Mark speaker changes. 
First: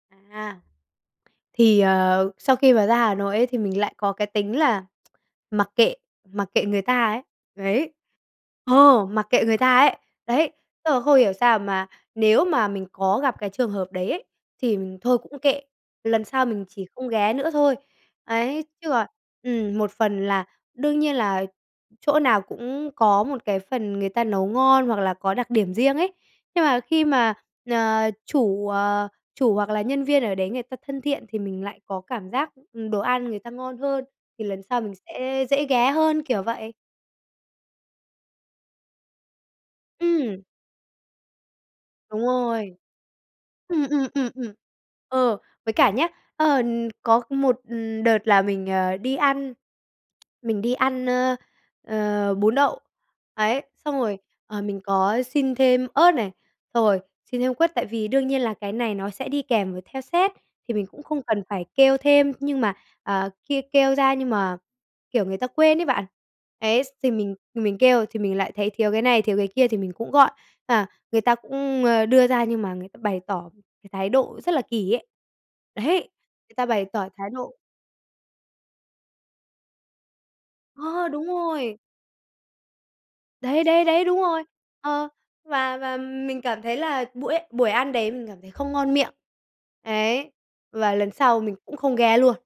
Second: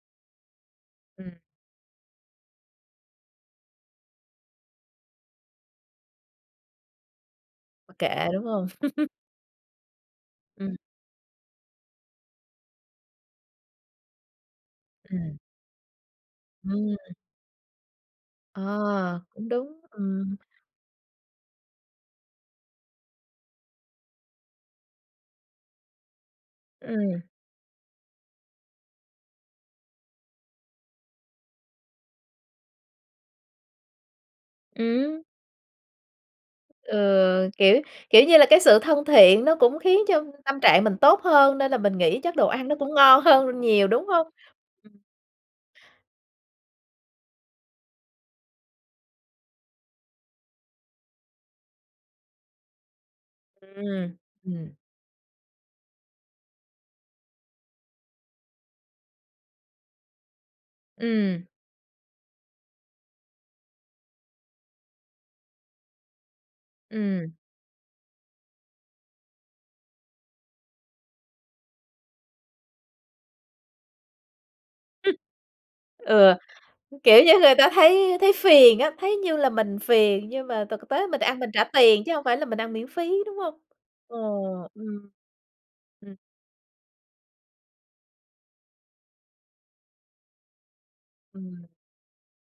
Speaker 1: À,
Speaker 2: Ừm.
Speaker 1: thì, ờ, sau khi mà ra Hà Nội ấy, thì mình lại có cái tính là mặc kệ mặc kệ người ta ấy, đấy,
Speaker 2: Mặc kệ, đúng hông?
Speaker 1: ờ, mặc kệ người ta ấy, đấy,
Speaker 2: Ừm.
Speaker 1: tức là không hiểu sao mà nếu mà mình có gặp cái trường hợp đấy ấy, thì mình thôi
Speaker 2: Ừm.
Speaker 1: cũng kệ, lần sau mình chỉ không
Speaker 2: Ừm.
Speaker 1: ghé nữa thôi. Ấy, chứ còn
Speaker 2: Ờ, cũng
Speaker 1: ừm,
Speaker 2: đúng,
Speaker 1: một phần
Speaker 2: ừm.
Speaker 1: là đương nhiên là chỗ nào cũng có một cái phần người ta nấu ngon hoặc là có đặc điểm riêng ấy, nhưng mà khi
Speaker 2: Ừm.
Speaker 1: mà, ờ, chủ, ờ, chủ hoặc là nhân viên ở đấy người ta thân thiện, thì mình lại có cảm giác, ừm, đồ ăn người ta ngon hơn thì lần sau mình
Speaker 2: Ừm.
Speaker 1: sẽ dễ ghé hơn, kiểu vậy.
Speaker 2: Ừ, kiểu, kiểu như là, cái sự thân thiện nó cũng khiến cho
Speaker 1: Ừm.
Speaker 2: tâm trạng mình tốt hơn nên là mình nghĩ
Speaker 1: Đúng
Speaker 2: chắc đồ ăn nó
Speaker 1: rồi,
Speaker 2: cũng ngon hơn nhiều,
Speaker 1: ừm,
Speaker 2: đúng
Speaker 1: ừm,
Speaker 2: hông?
Speaker 1: ừm, ừm.
Speaker 2: Ừm.
Speaker 1: Ờ, với cả nhá, ờ, có một đợt là mình, ờ, đi ăn mình đi ăn, ơ, ờ, bún đậu, ấy. Xong
Speaker 2: Ừm,
Speaker 1: rồi, ờ,
Speaker 2: ừm.
Speaker 1: mình có xin thêm ớt này, xong rồi xin thêm quất, tại vì đương nhiên là cái này nó sẽ đi kèm với theo set thì mình cũng không
Speaker 2: Ừm.
Speaker 1: cần phải kêu thêm, nhưng mà, ờ, kia kêu ra nhưng mà, kiểu, người ta quên ấy bạn. Ấy, s thì
Speaker 2: Ừm.
Speaker 1: mình mình kêu thì mình lại thấy thiếu cái này, thiếu cái kia thì mình cũng gọi, à, người ta cũng, ơ, đưa ra nhưng mà người ta bày tỏ cái thái độ rất là kỳ ấy, đấy,
Speaker 2: Ừ,
Speaker 1: người ta bày tỏ
Speaker 2: kiểu,
Speaker 1: thái
Speaker 2: như
Speaker 1: độ.
Speaker 2: người ta thấy thấy phiền á thấy như là mình phiền, nhưng mà thực tế
Speaker 1: Ờ,
Speaker 2: mình
Speaker 1: đúng
Speaker 2: ăn mình trả
Speaker 1: rồi.
Speaker 2: tiền chứ hông phải là mình ăn miễn phí, đúng hông?
Speaker 1: Đấy, đấy, đấy,
Speaker 2: Ờ,
Speaker 1: đúng rồi.
Speaker 2: ừm.
Speaker 1: Ờ, và và mình cảm thấy là buổi buổi ăn đấy mình cảm thấy không ngon miệng, ấy, và lần sau mình
Speaker 2: Ừm.
Speaker 1: cũng không ghé luôn.